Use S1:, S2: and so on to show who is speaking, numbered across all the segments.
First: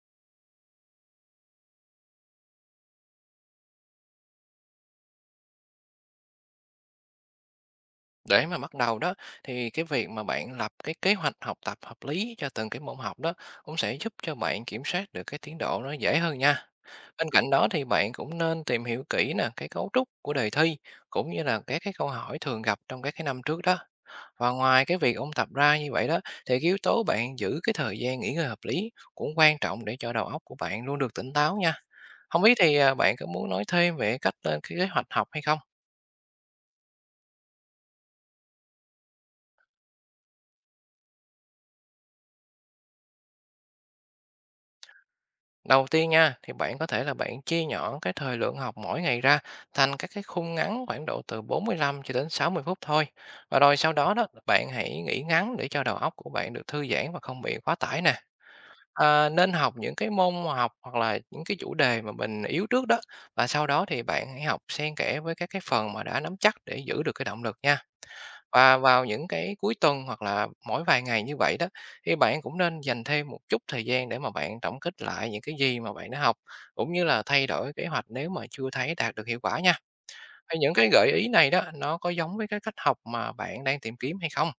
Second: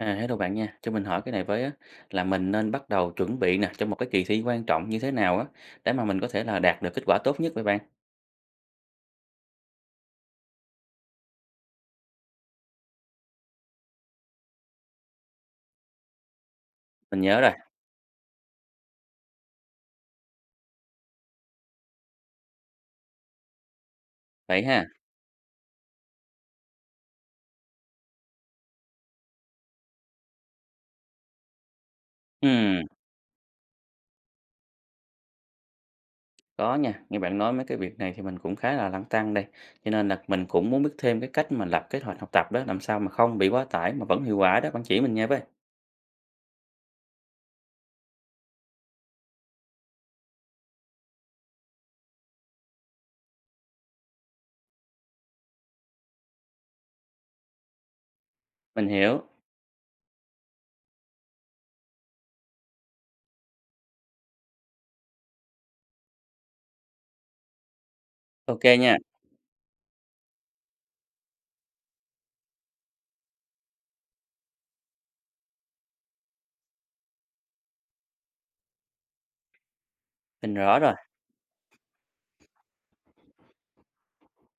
S1: À, hello bạn nha, cho mình hỏi cái này với á, là mình nên bắt đầu chuẩn bị nè cho một cái kỳ thi quan trọng như thế nào á để mà mình có thể là đạt được kết quả tốt nhất vậy bạn?
S2: Để mà bắt đầu đó thì cái việc mà bạn lập cái kế hoạch học tập hợp lý cho từng cái môn học đó cũng sẽ giúp cho bạn kiểm soát được cái tiến độ nó dễ hơn nha.
S1: Mình
S2: Bên
S1: nhớ
S2: cạnh
S1: rồi.
S2: đó thì bạn cũng nên tìm hiểu kỹ nè cái cấu trúc của đề thi cũng như là các cái câu hỏi thường gặp trong các cái năm trước đó. Và
S1: Vậy ha.
S2: ngoài cái việc ôn tập ra như vậy đó thì cái yếu tố bạn giữ cái thời gian nghỉ ngơi hợp lý cũng quan trọng để cho đầu óc của bạn luôn được tỉnh táo nha. Không biết thì
S1: Ừm,
S2: bạn có muốn nói thêm về cách lên cái kế hoạch học hay không?
S1: có nha, nghe bạn nói mấy cái việc này thì mình cũng khá là lăn tăn đây. Cho nên là mình cũng muốn biết thêm cái cách mà lập kế hoạch học tập đó làm sao mà không bị quá tải mà vẫn hiệu quả đó, bạn chỉ mình nha với.
S2: Đầu tiên nha, thì bạn có thể là bạn chia nhỏ cái thời lượng học mỗi ngày ra thành các cái khung ngắn khoảng độ từ 45 cho đến 60 phút thôi. Và rồi sau đó đó, bạn hãy nghỉ ngắn để cho đầu óc của bạn được thư giãn và không bị quá tải nè.
S1: Mình hiểu.
S2: À, nên học những cái môn học hoặc là những cái chủ đề mà mình yếu trước đó, và sau đó thì bạn hãy học xen kẽ với các cái phần mà đã nắm chắc để giữ được cái động lực nha.
S1: Ok
S2: Và
S1: nha,
S2: vào những cái cuối tuần hoặc là mỗi vài ngày như vậy đó, thì bạn cũng nên dành thêm một chút thời gian để mà bạn tổng kết lại những cái gì mà bạn đã học, cũng như là thay đổi kế hoạch nếu mà chưa thấy đạt được hiệu quả nha.
S1: mình
S2: Hay những
S1: rõ
S2: cái
S1: rồi.
S2: gợi ý này đó, nó có giống với cái cách học mà bạn đang tìm kiếm hay không?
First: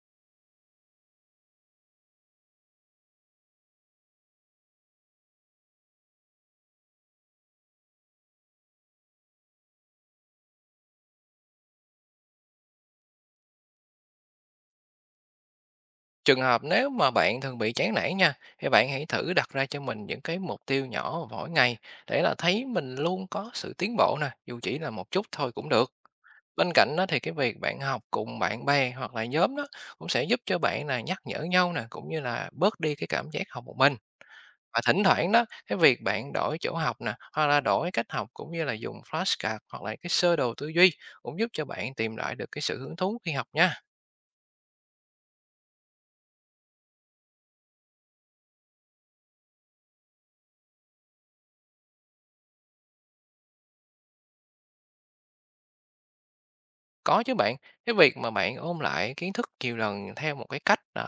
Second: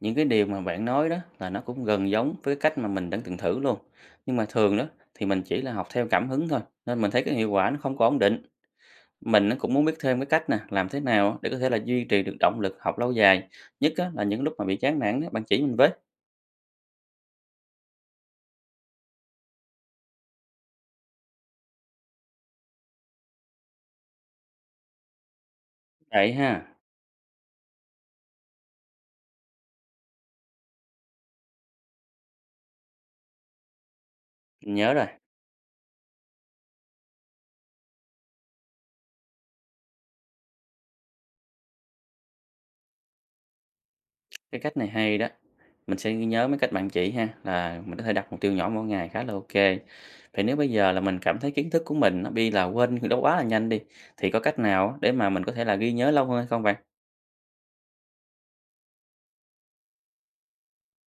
S1: Những cái điều mà bạn nói đó là nó cũng gần giống với cái cách mà mình đã từng thử luôn, nhưng mà thường đó thì mình chỉ là học theo cảm hứng thôi, nên mình thấy cái hiệu quả nó không có ổn định. Mình nó cũng muốn biết thêm cái cách nè làm thế nào để có thể là duy trì được động lực học lâu dài nhất á, là những lúc mà bị chán nản đó bạn chỉ mình với.
S2: Trường hợp nếu mà bạn thường bị chán nản nha, thì bạn hãy thử đặt ra cho mình những cái mục tiêu nhỏ mỗi ngày, để là thấy mình luôn có sự tiến bộ nè, dù chỉ là một chút thôi cũng được.
S1: Vậy
S2: Bên
S1: ha.
S2: cạnh đó thì cái việc bạn học cùng bạn bè hoặc là nhóm đó cũng sẽ giúp cho bạn là nhắc nhở nhau nè, cũng như là bớt đi cái cảm giác học một mình.
S1: Mình
S2: Và
S1: nhớ
S2: thỉnh
S1: rồi.
S2: thoảng đó, cái việc bạn đổi chỗ học nè, hoặc là đổi cách học cũng như là dùng flashcard hoặc là cái sơ đồ tư duy cũng giúp cho bạn tìm lại được cái sự hứng thú khi học nha.
S1: Cái cách này hay đó, mình sẽ ghi nhớ mấy cách bạn chỉ ha, là mình có thể đặt mục tiêu nhỏ mỗi ngày khá là ok. Vậy nếu bây giờ là mình cảm thấy kiến thức của mình nó bị là quên đó quá là nhanh đi, thì có cách nào để mà mình có thể là ghi nhớ lâu hơn hay không bạn?
S2: Có chứ bạn, cái việc mà bạn ôn lại kiến thức nhiều lần theo một cái cách,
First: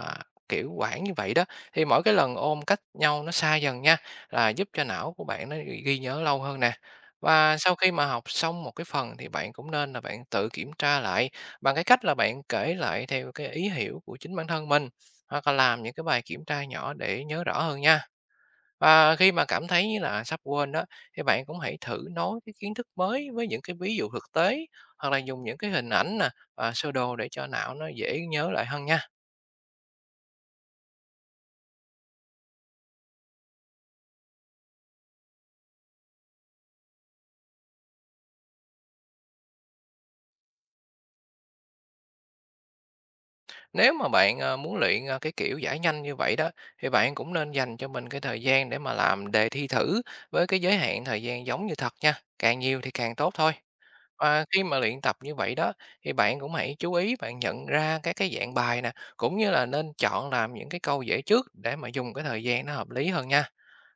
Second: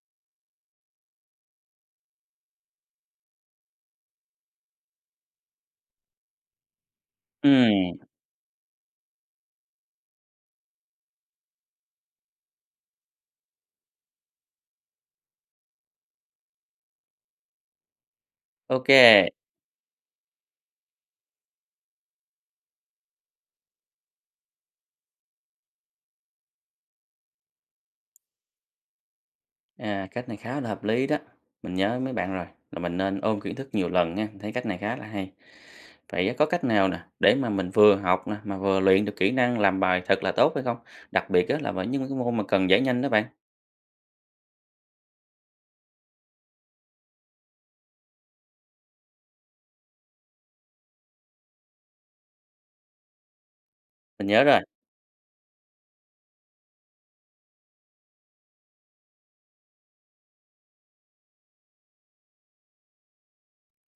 S2: kiểu quản như vậy đó, thì mỗi cái lần ôn cách nhau nó xa dần nha, là giúp cho não của bạn nó ghi ghi nhớ lâu hơn nè. Và sau khi
S1: Ừm,
S2: mà học xong một cái phần thì bạn cũng nên là bạn tự kiểm tra lại bằng cái cách là bạn kể lại theo cái ý hiểu của chính bản thân mình, hoặc là làm những cái bài kiểm tra nhỏ để nhớ rõ hơn nha.
S1: ok.
S2: Và khi mà cảm thấy như là sắp quên đó, thì bạn cũng hãy thử nói cái kiến thức mới với những cái ví dụ thực tế, hoặc là dùng những cái hình ảnh nè và sơ đồ để cho não nó dễ nhớ lại hơn nha.
S1: À, cách này khá là hợp lý đó, mình nhớ mấy bạn rồi, là mình nên ôn kiến thức nhiều lần nha. Mình thấy cách này khá là hay. Vậy có cách nào nè, để mà mình vừa học nè, mà vừa luyện được kỹ năng làm bài thật là tốt hay không? Đặc biệt á là với những cái môn mà cần giải nhanh đó bạn.
S2: Nếu mà bạn muốn luyện cái kiểu giải nhanh như vậy đó, thì bạn cũng nên dành cho mình cái thời gian để mà làm đề thi thử với cái giới hạn thời gian giống như thật nha. Càng nhiều thì càng tốt thôi.
S1: Mình nhớ
S2: Và
S1: rồi.
S2: khi mà luyện tập như vậy đó, thì bạn cũng hãy chú ý bạn nhận ra các cái dạng bài nè, cũng như là nên chọn làm những cái câu dễ trước để mà dùng cái thời gian nó hợp lý hơn nha.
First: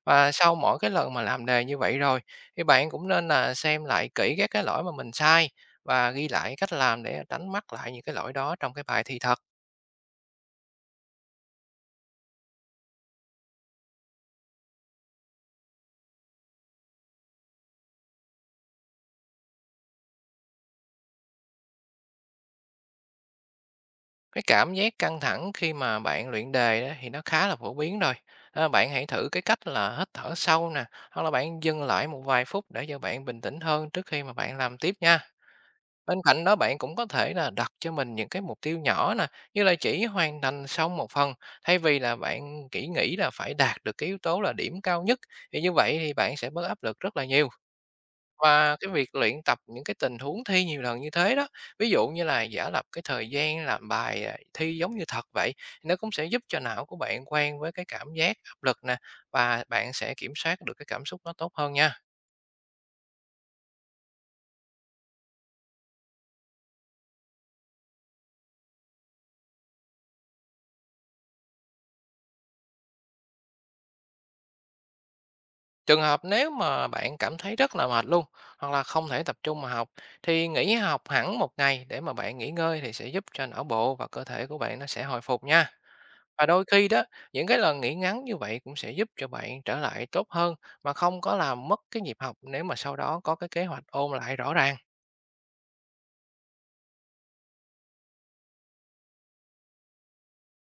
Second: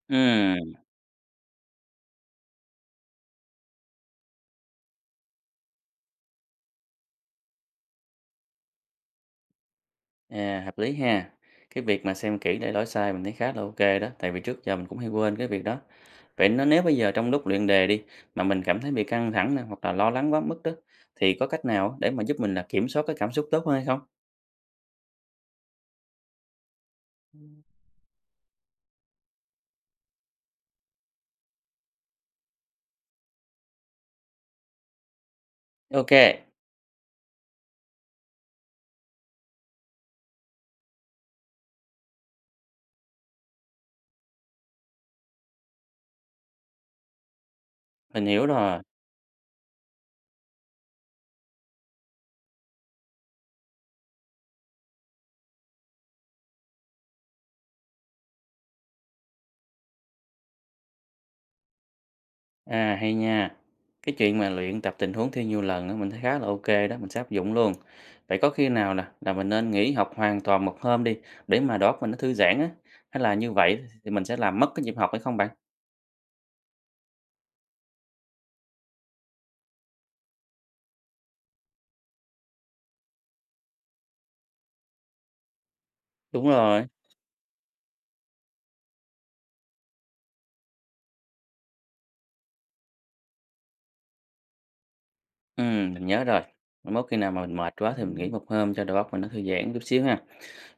S2: Và sau
S1: Ừm,
S2: mỗi cái lần mà làm đề như vậy rồi, thì bạn cũng nên là xem lại kỹ các cái lỗi mà mình sai và ghi lại cách làm để tránh mắc lại những cái lỗi đó trong cái bài thi thật.
S1: à, hợp lý ha. Cái việc mà xem kỹ để lỗi sai mình thấy khá là ok đó, tại vì trước giờ mình cũng hay quên cái việc đó. Vậy nó nếu bây giờ trong lúc luyện đề đi, mà mình cảm thấy bị căng thẳng nè, hoặc là lo lắng quá mức đó, thì có cách nào để mà giúp mình là kiểm soát cái cảm xúc tốt hơn hay không?
S2: Cái cảm giác căng thẳng khi mà bạn luyện đề đó thì nó khá là phổ biến rồi. À, bạn hãy thử cái cách là hít thở sâu nè, hoặc là bạn dừng lại một vài phút để cho bạn bình tĩnh hơn trước khi mà bạn làm tiếp nha. Bên cạnh
S1: OK,
S2: đó bạn cũng có thể là đặt cho mình những cái mục tiêu nhỏ nè, như là chỉ hoàn thành xong một phần, thay vì là bạn chỉ nghĩ là phải đạt được cái yếu tố là điểm cao nhất. Thì như vậy thì bạn sẽ bớt áp lực rất là nhiều.
S1: mình hiểu
S2: Và
S1: rồi.
S2: cái việc luyện tập những cái tình huống thi nhiều lần như thế đó, ví dụ như là giả lập cái thời gian làm bài, thi giống như thật vậy, nó cũng sẽ giúp cho não của bạn quen với cái cảm giác áp lực nè, và bạn sẽ kiểm soát được cái cảm xúc nó tốt hơn nha.
S1: À, hay nha. Cái chuyện mà luyện tập tình huống thi nhiều lần á, mình thấy khá là OK đó, mình sẽ áp dụng luôn. Vậy có khi nào nè, là mình nên nghỉ học hoàn toàn một hôm đi, để mà đầu mình nó thư giãn á, hay là như vậy thì mình sẽ làm mất cái nhịp học hay không bạn?
S2: Trường hợp nếu mà bạn cảm thấy rất là mệt luôn, hoặc là không thể tập trung mà học, thì nghỉ học hẳn một ngày để mà bạn nghỉ ngơi thì sẽ giúp cho não bộ và cơ thể của bạn nó sẽ hồi phục nha. Và
S1: Đúng
S2: đôi
S1: rồi.
S2: khi đó, những cái lần nghỉ ngắn như vậy cũng sẽ giúp cho bạn trở lại tốt hơn mà không có làm mất cái nhịp học nếu mà sau đó có cái kế hoạch ôn lại rõ ràng.
S1: Ừ, mình nhớ rồi. Mai mốt khi nào mà mình mệt quá thì mình nghỉ một hôm cho đầu óc mình nó thư giãn chút xíu ha.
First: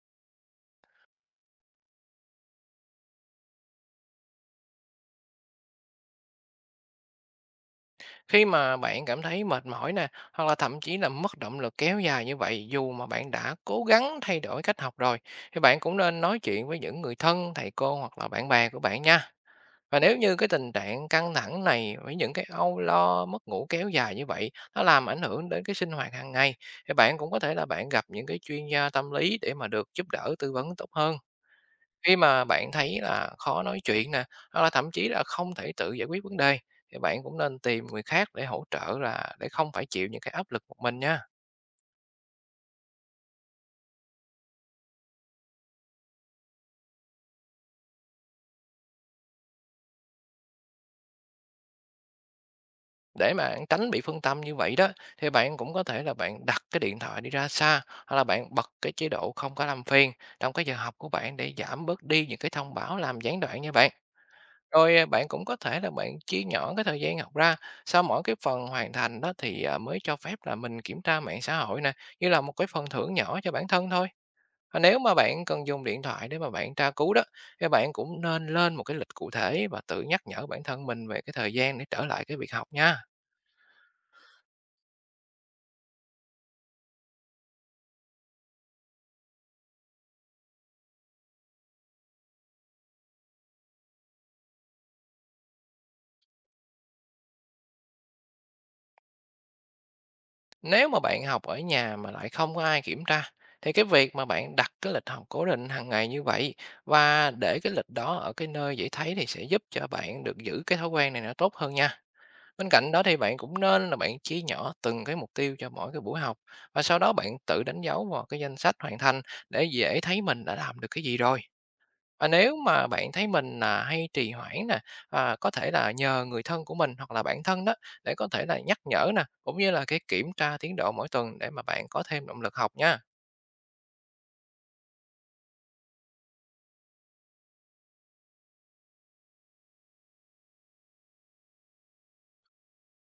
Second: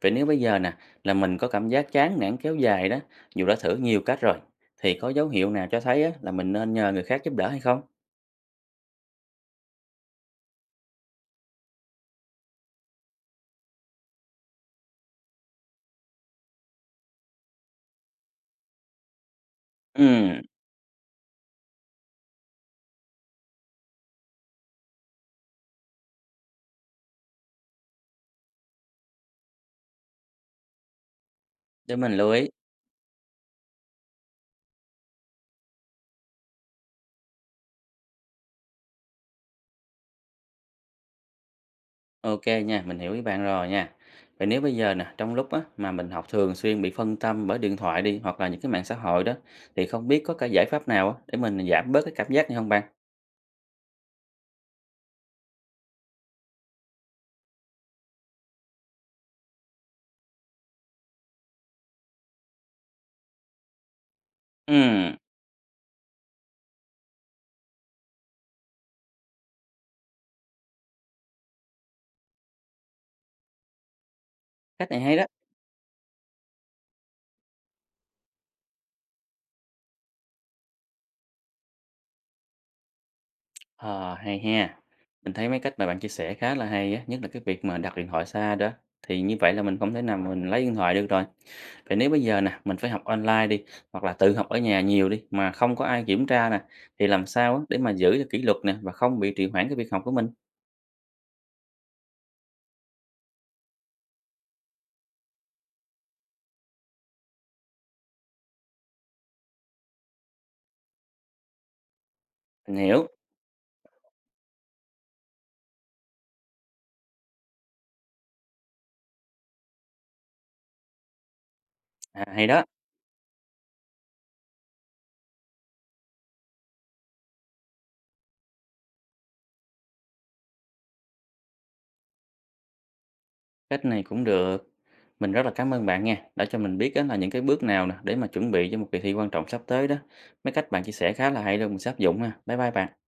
S1: Vậy nếu bây giờ nè, là mình có cảm giác chán nản kéo dài đó, dù đã thử nhiều cách rồi, thì có dấu hiệu nào cho thấy á, là mình nên nhờ người khác giúp đỡ hay không?
S2: Khi mà bạn cảm thấy mệt mỏi nè, hoặc là thậm chí là mất động lực kéo dài như vậy dù mà bạn đã cố gắng thay đổi cách học rồi, thì bạn cũng nên nói chuyện với những người thân, thầy cô hoặc là bạn bè của bạn nha. Và nếu
S1: Ừ.
S2: như cái tình trạng căng thẳng này với những cái âu lo, mất ngủ kéo dài như vậy, nó làm ảnh hưởng đến cái sinh hoạt hàng ngày, thì bạn cũng có thể là bạn gặp những cái chuyên gia tâm lý để mà được giúp đỡ tư vấn tốt hơn.
S1: Để mình
S2: Khi
S1: lưu
S2: mà
S1: ý.
S2: bạn thấy là khó nói chuyện nè, hoặc là thậm chí là không thể tự giải quyết vấn đề, thì bạn cũng nên tìm người khác để hỗ trợ, là để không phải chịu những cái áp lực một mình nha.
S1: Ok nha, mình hiểu ý bạn rồi nha. Vậy nếu bây giờ nè, trong lúc á, mà mình học thường xuyên bị phân tâm bởi điện thoại đi hoặc là những cái mạng xã hội đó, thì không biết có cái giải pháp nào á, để mình giảm bớt cái cảm giác này không bạn?
S2: Để mà bạn tránh bị phân tâm như vậy đó, thì bạn cũng có thể là bạn đặt cái điện thoại đi ra xa, hoặc là bạn bật cái chế độ không có làm phiền trong cái giờ học của bạn để giảm bớt đi những cái thông báo làm gián đoạn nha bạn. Rồi
S1: Ừm,
S2: bạn cũng có thể là bạn chia nhỏ cái thời gian học ra, sau mỗi cái phần hoàn thành đó thì mới cho phép là mình kiểm tra mạng xã hội nè, như là một cái phần thưởng nhỏ cho bản thân thôi. Và
S1: cách
S2: nếu
S1: này
S2: mà
S1: hay đó.
S2: bạn cần dùng điện thoại để mà bạn tra cứu đó, thì bạn cũng nên lên một cái lịch cụ thể và tự nhắc nhở bản thân mình về cái thời gian để trở lại cái việc học nha.
S1: Ờ, hay ha. Mình thấy mấy cách mà bạn chia sẻ khá là hay á, nhất là cái việc mà đặt điện thoại xa đó. Thì như vậy là mình không thể nào mà mình lấy điện thoại được rồi. Vậy nếu bây giờ nè, mình phải học online đi hoặc là tự học ở nhà nhiều đi mà không có ai kiểm tra nè, thì làm sao á, để mà giữ cho kỷ luật nè và không bị trì hoãn cái việc học của mình?
S2: Nếu mà bạn học ở nhà mà lại không có ai kiểm tra, thì cái việc mà bạn đặt cái lịch học cố định hàng ngày như vậy và để cái lịch đó ở cái nơi dễ thấy thì sẽ giúp cho bạn được giữ cái thói quen này nó tốt hơn nha. Bên
S1: Mình
S2: cạnh đó
S1: hiểu.
S2: thì bạn cũng nên là bạn chia nhỏ từng cái mục tiêu cho mỗi cái buổi học, và sau đó bạn tự đánh dấu vào cái danh sách hoàn thành để dễ thấy mình đã làm được cái gì rồi.
S1: À,
S2: Và
S1: hay
S2: nếu
S1: đó,
S2: mà bạn thấy mình là hay trì hoãn nè, có thể là nhờ người thân của mình hoặc là bản thân đó để có thể là nhắc nhở nè, cũng như là cái kiểm tra tiến độ mỗi tuần để mà bạn có thêm động lực học nha.
S1: cách này cũng được. Mình rất là cảm ơn bạn nha, đã cho mình biết á là những cái bước nào nè để mà chuẩn bị cho một kỳ thi quan trọng sắp tới đó. Mấy cách bạn chia sẻ khá là hay luôn, mình sẽ áp dụng ha. Bye bye bạn.